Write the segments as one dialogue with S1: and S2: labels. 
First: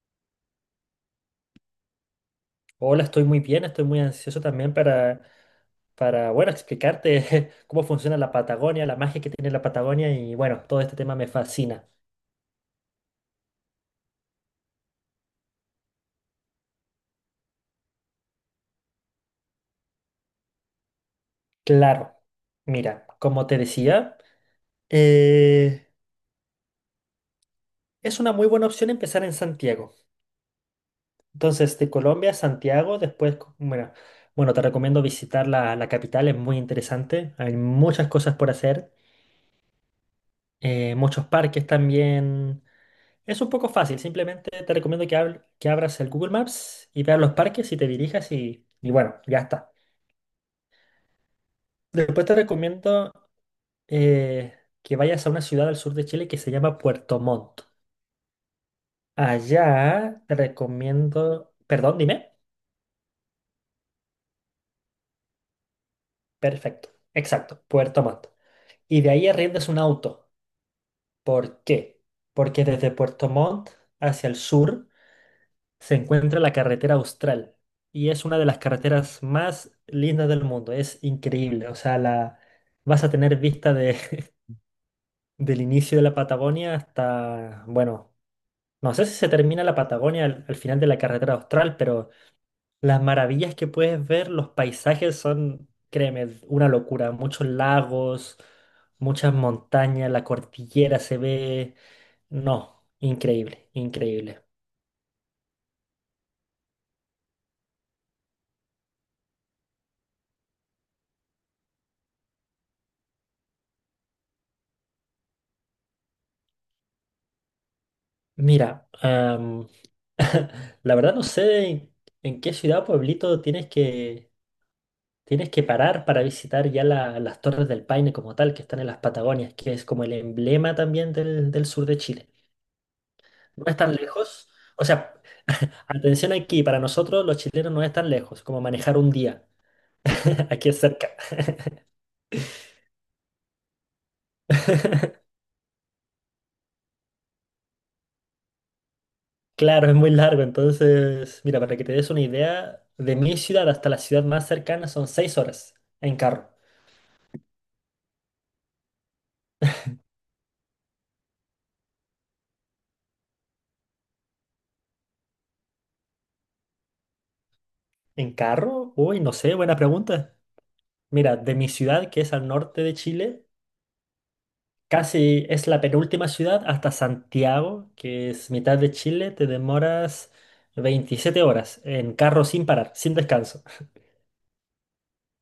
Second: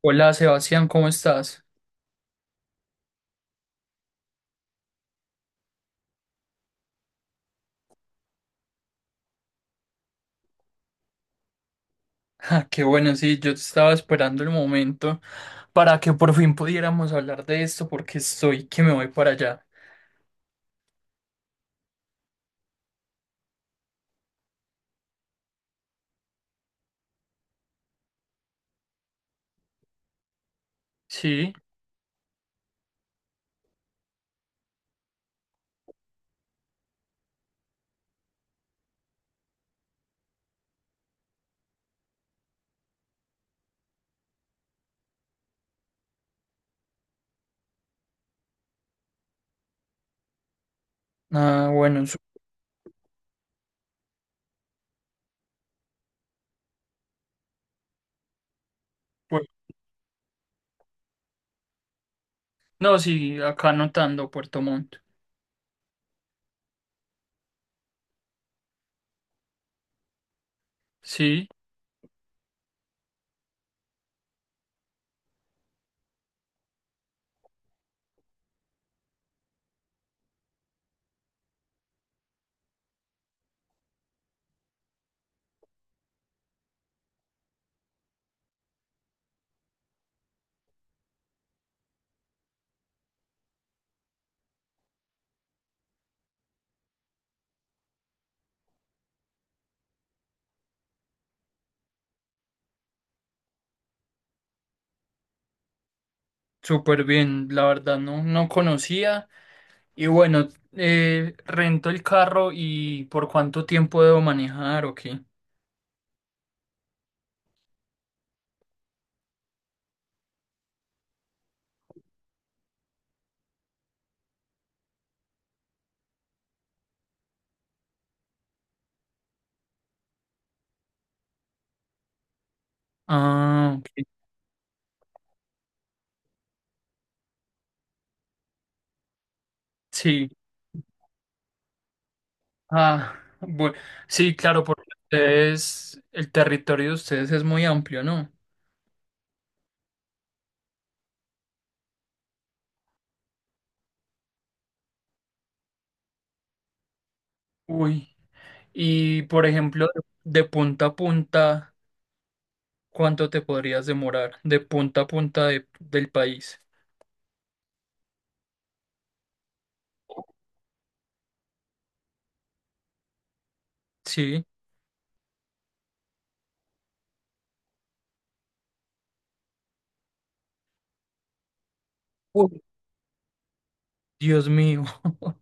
S1: Hola Sebastián, ¿cómo estás?
S2: Hola, estoy muy bien, estoy muy ansioso también para explicarte cómo funciona la Patagonia, la magia que tiene la Patagonia y bueno, todo este tema me fascina.
S1: Ah, qué bueno, sí, yo estaba esperando el momento para que por fin pudiéramos hablar de esto porque estoy que me voy para allá.
S2: Claro, mira, como te decía, eh, es una muy buena opción empezar en Santiago.
S1: Sí,
S2: Entonces, de Colombia a Santiago, después, bueno, te recomiendo visitar la capital, es muy interesante, hay muchas cosas por hacer, muchos parques también. Es un poco fácil, simplemente te recomiendo que, que abras el Google Maps y veas los parques y te dirijas y bueno, ya está.
S1: ah, bueno,
S2: Después te recomiendo eh, que vayas a una ciudad al sur de Chile que se llama Puerto Montt. Allá te recomiendo, perdón, dime.
S1: no, sí, acá anotando Puerto Montt.
S2: Perfecto, exacto, Puerto Montt. Y de ahí arriendas un auto.
S1: Sí,
S2: ¿Por qué? Porque desde Puerto Montt hacia el sur se encuentra la carretera Austral y es una de las carreteras más lindas del mundo. Es increíble, o sea, la, vas a tener vista de, del inicio de la Patagonia hasta, bueno, no sé si se termina la Patagonia al final de la carretera Austral, pero las maravillas que puedes ver, los paisajes son, créeme, una locura. Muchos lagos, muchas montañas, la cordillera se ve, no, increíble, increíble.
S1: súper bien, la verdad no conocía y bueno, rento el carro y ¿por cuánto tiempo debo manejar o qué?
S2: Mira, la verdad no sé en qué ciudad o pueblito tienes que parar para visitar ya las Torres del Paine como tal, que están en las Patagonias, que es como el emblema también del sur de Chile. No
S1: Ah,
S2: es
S1: ok,
S2: tan lejos. O sea, atención aquí, para nosotros los chilenos no es tan lejos como manejar un día.
S1: sí.
S2: Aquí es cerca.
S1: Ah, bueno, sí, claro, porque ustedes, el territorio de ustedes es muy amplio, ¿no?
S2: Claro, es muy largo. Entonces, mira, para que te des una idea, de mi ciudad hasta la ciudad más cercana son 6 horas en carro.
S1: Uy, y por ejemplo, de punta a punta, ¿cuánto te podrías demorar? De punta a punta del país.
S2: ¿En carro? Uy, no sé, buena pregunta. Mira, de mi ciudad, que es al norte de Chile,
S1: Sí.
S2: casi es la penúltima ciudad hasta Santiago, que es mitad de Chile, te demoras 27 horas en carro
S1: Uy,
S2: sin parar, sin descanso.
S1: Dios mío.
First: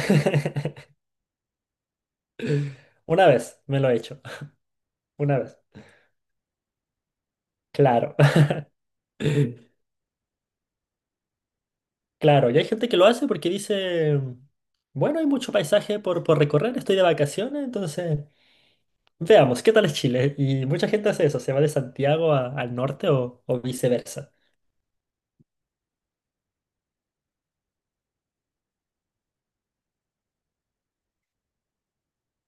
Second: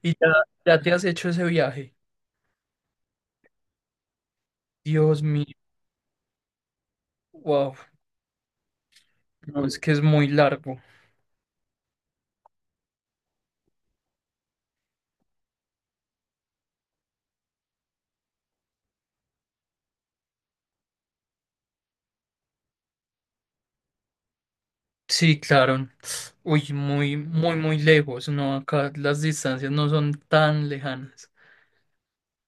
S1: Y ya, ya te has hecho ese viaje.
S2: Una vez me lo he hecho,
S1: Dios
S2: una
S1: mío.
S2: vez.
S1: Wow.
S2: Claro,
S1: No, es que es muy largo.
S2: claro. Y hay gente que lo hace porque dice, bueno, hay mucho paisaje por recorrer, estoy de vacaciones, entonces veamos, ¿qué tal es Chile? Y mucha gente hace eso, se va de Santiago al norte o viceversa.
S1: Sí, claro. Uy, muy, muy, muy lejos. No, acá las distancias no son tan lejanas.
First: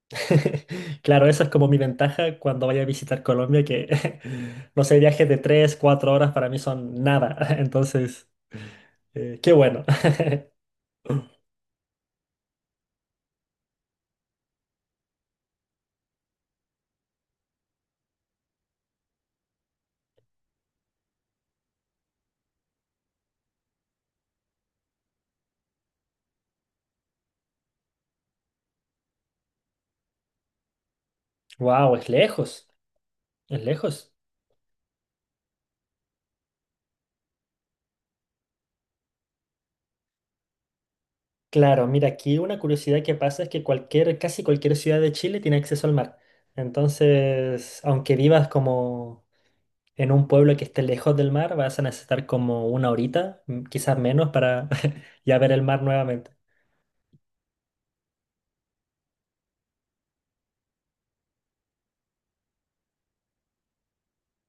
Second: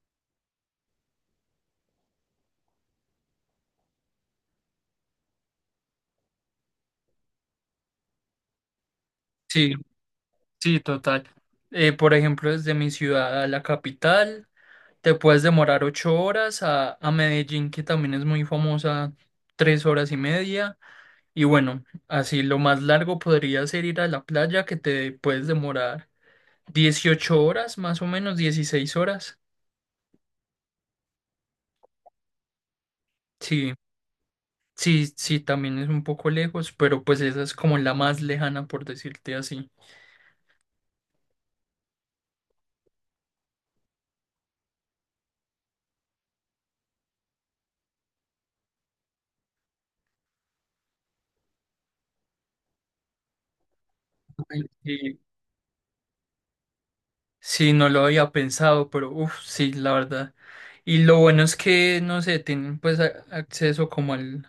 S2: Claro, esa es como mi ventaja cuando vaya a visitar Colombia, que no sé, viajes de 3, 4 horas para mí son nada. Entonces, qué
S1: Sí.
S2: bueno.
S1: Sí, total. Por ejemplo, desde mi ciudad a la capital, te puedes demorar 8 horas a Medellín, que también es muy famosa, 3 horas y media. Y bueno, así lo más largo podría ser ir a la playa, que te puedes demorar 18 horas, más o menos, 16 horas.
S2: Wow, es lejos, es
S1: Sí,
S2: lejos.
S1: sí, sí, también es un poco lejos, pero pues esa es como la más lejana, por decirte así.
S2: Claro, mira, aquí una curiosidad que pasa es que cualquier, casi cualquier ciudad de Chile tiene acceso al mar. Entonces, aunque vivas como en un pueblo que esté lejos del mar, vas a necesitar como una horita, quizás menos, para
S1: Sí.
S2: ya ver el mar nuevamente.
S1: Sí, no lo había pensado, pero uff, sí, la verdad. Y lo bueno es que, no sé, tienen pues acceso como al,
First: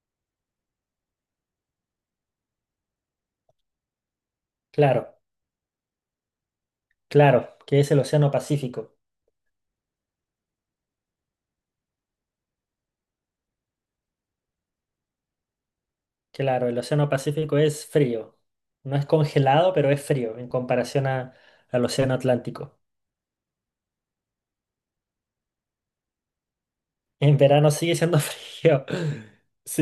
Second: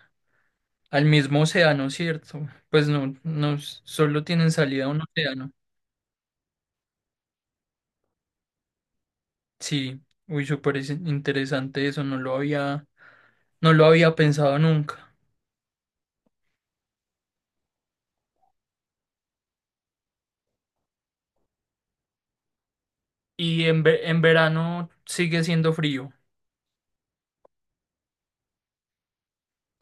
S1: al mismo océano, ¿cierto? Pues no, no, solo tienen salida a un
S2: Claro,
S1: océano.
S2: claro, que es el Océano Pacífico.
S1: Sí, uy, súper interesante eso, no lo había pensado nunca.
S2: Claro, el Océano Pacífico es frío. No es congelado, pero es frío en comparación al Océano Atlántico.
S1: Y en, en verano sigue siendo frío.
S2: En verano sigue siendo frío.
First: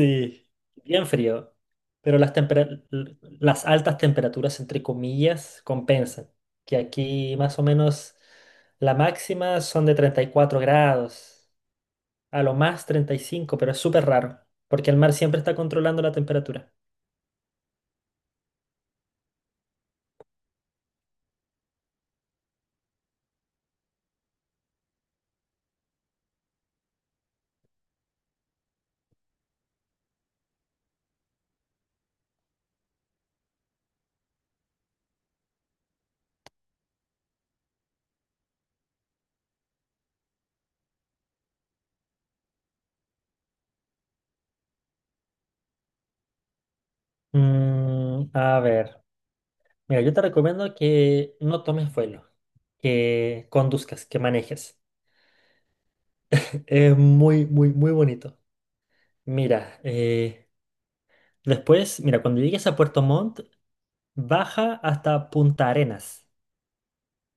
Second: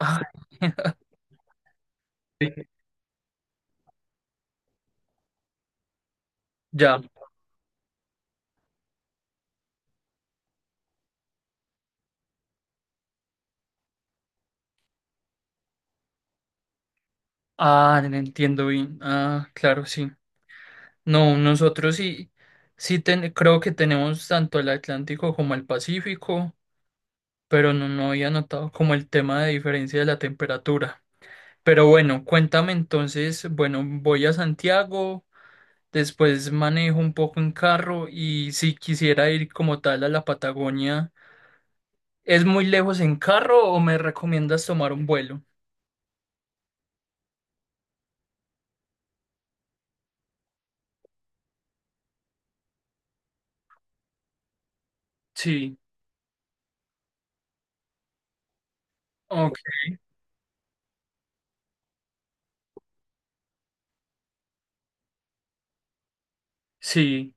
S1: Ah,
S2: bien frío. Pero las altas temperaturas, entre comillas, compensan. Que
S1: ya.
S2: aquí más o menos la máxima son de 34 grados, a lo más 35, pero es súper raro, porque el mar siempre está controlando la temperatura.
S1: Ah, entiendo bien. Ah, claro, sí. No, nosotros sí, creo que tenemos tanto el Atlántico como el Pacífico, pero no había notado como el tema de diferencia de la temperatura. Pero bueno, cuéntame entonces, bueno, voy a Santiago, después manejo un poco en carro y si quisiera ir como tal a la Patagonia, ¿es muy lejos en carro o me recomiendas tomar un vuelo?
S2: A ver. Mira, yo te recomiendo que no tomes vuelo, que conduzcas, que manejes.
S1: Sí,
S2: Es muy, muy, muy bonito.
S1: ok,
S2: Mira, después, mira, cuando llegues a Puerto Montt, baja hasta Punta Arenas.
S1: sí.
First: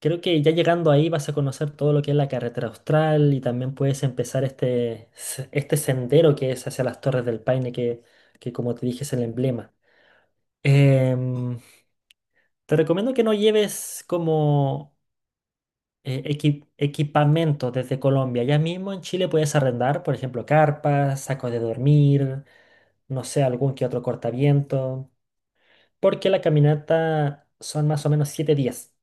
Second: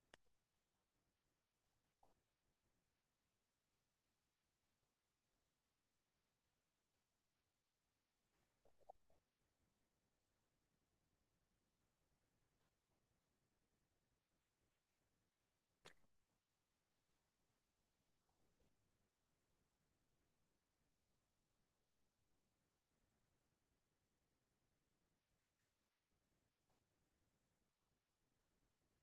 S2: Creo que ya llegando ahí vas a conocer todo lo que es la carretera austral y también puedes empezar este sendero que es hacia las Torres del Paine, que como te dije es el emblema. Em, Te recomiendo que no lleves como equipamiento desde Colombia. Ya mismo en Chile puedes arrendar, por ejemplo, carpas, sacos de dormir, no sé, algún que otro cortaviento, porque la caminata son más o menos 7 días.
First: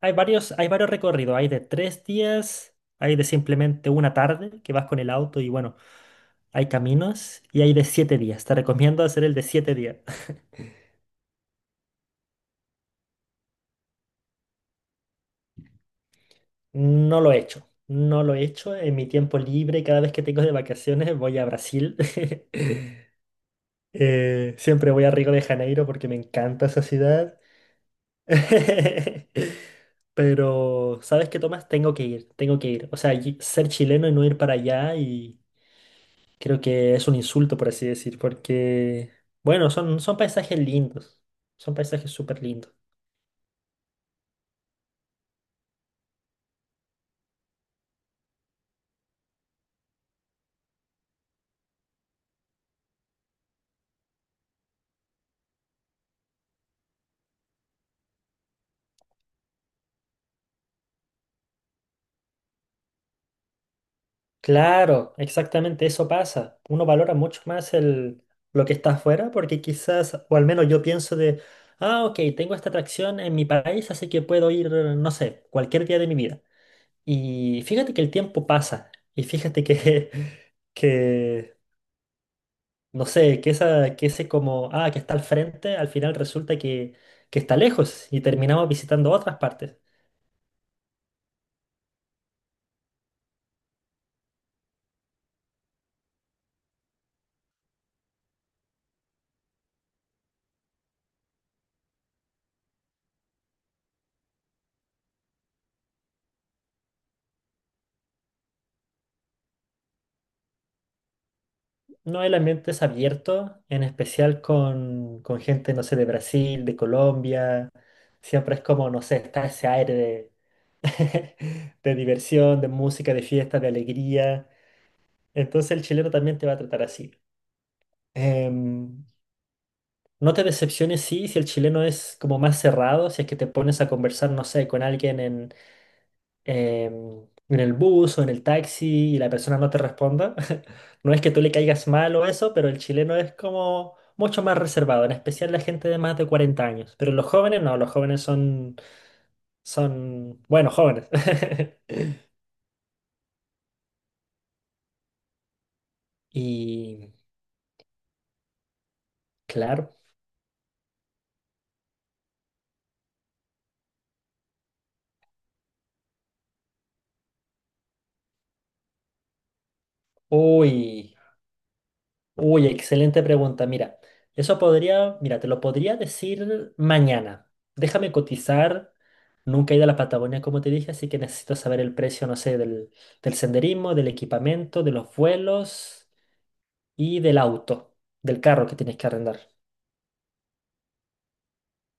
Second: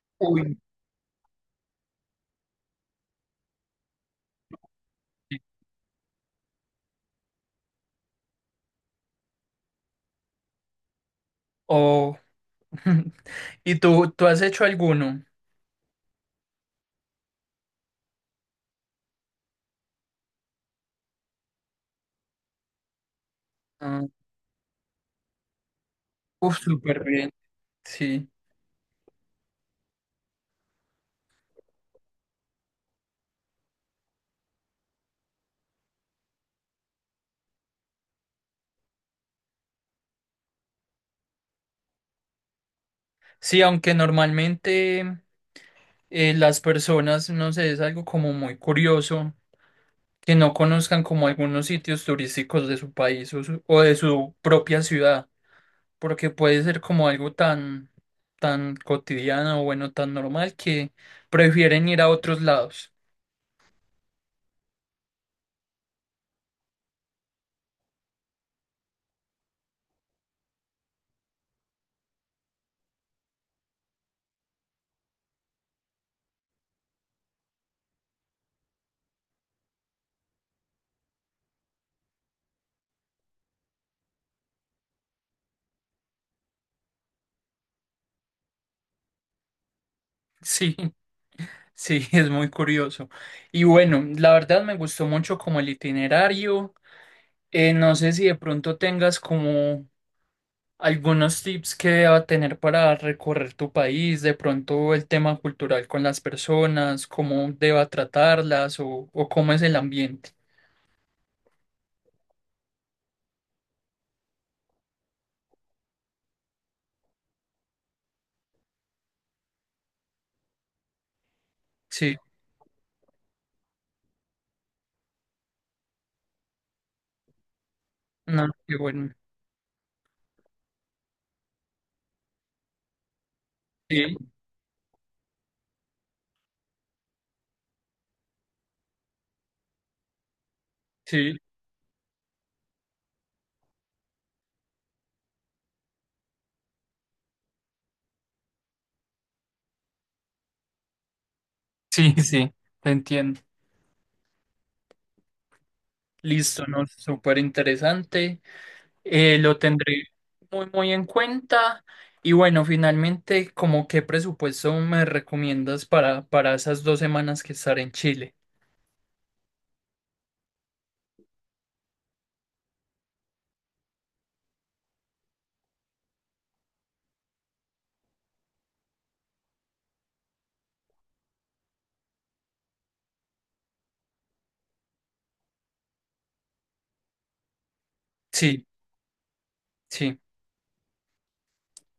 S1: Uy.
S2: Hay varios recorridos, hay de 3 días, hay de simplemente una tarde que vas con el auto y bueno, hay caminos y hay de 7 días. Te recomiendo hacer el de 7 días.
S1: O ¿y tú, has hecho alguno?
S2: No lo he hecho, no lo he hecho. En mi tiempo libre, cada vez que tengo de vacaciones, voy a Brasil.
S1: Ah,
S2: Siempre voy a Río de Janeiro porque me
S1: uf,
S2: encanta esa
S1: súper bien,
S2: ciudad.
S1: sí.
S2: Pero, ¿sabes qué, Tomás? Tengo que ir, tengo que ir. O sea, ser chileno y no ir para allá y creo que es un insulto, por así decir, porque, bueno, son paisajes lindos, son paisajes súper lindos.
S1: Sí, aunque normalmente las personas, no sé, es algo como muy curioso que no conozcan como algunos sitios turísticos de su país o de su propia ciudad, porque puede ser como algo tan, tan cotidiano o bueno, tan normal que prefieren ir a otros lados.
S2: Claro, exactamente eso pasa. Uno valora mucho más el, lo que está afuera porque quizás, o al menos yo pienso de, ah, ok, tengo esta atracción en mi país, así que puedo ir, no sé, cualquier día de mi vida. Y fíjate que el tiempo pasa. Y fíjate que, que no sé, que ese como, ah, que está al frente, al final resulta que está lejos y terminamos visitando otras partes.
S1: Sí, sí, es muy curioso. Y bueno, la verdad me gustó mucho como el itinerario. No sé si de pronto tengas como algunos tips que deba tener para recorrer tu país, de pronto el tema cultural con las personas, cómo deba tratarlas o cómo es el ambiente.
S2: No, el ambiente es abierto, en especial con gente, no sé, de Brasil, de Colombia. Siempre es como, no sé, está ese aire de, de
S1: Sí,
S2: diversión, de música, de fiesta, de alegría. Entonces el chileno también te va a tratar así.
S1: no, qué
S2: Em,
S1: bueno.
S2: No te decepciones, sí, si el chileno es como más cerrado, si es que te pones a
S1: Sí,
S2: conversar, no sé, con alguien em, en el bus o en el taxi y la persona no te responda. No es que
S1: sí,
S2: tú le caigas mal o eso, pero el chileno es como mucho más reservado, en especial la gente de más de 40 años. Pero los jóvenes no, los jóvenes son, son, bueno, jóvenes.
S1: sí, sí, te entiendo. Listo, ¿no?
S2: Y
S1: Súper interesante. Lo
S2: claro,
S1: tendré muy, muy en cuenta. Y bueno, finalmente, ¿como qué presupuesto me recomiendas para esas 2 semanas que estaré en Chile?
S2: uy. Uy, excelente pregunta. Mira, mira, te lo podría decir mañana. Déjame cotizar. Nunca he ido a la Patagonia, como te dije, así que necesito saber el precio, no sé, del senderismo, del equipamiento, de los vuelos y del auto, del carro
S1: Sí,
S2: que tienes que arrendar.
S1: sí.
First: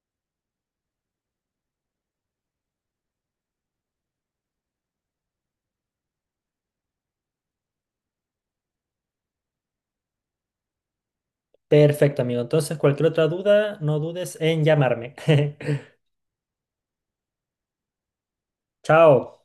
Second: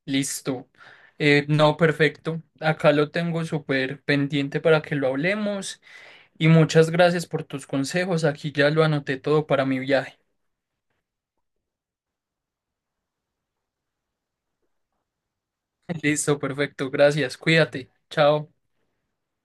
S1: Listo. No, perfecto. Acá lo tengo súper pendiente para que lo hablemos y muchas gracias por tus consejos. Aquí ya lo anoté todo para mi viaje.
S2: Perfecto, amigo. Entonces, cualquier otra duda, no dudes en llamarme.
S1: Listo, perfecto. Gracias. Cuídate. Chao.
S2: Chao.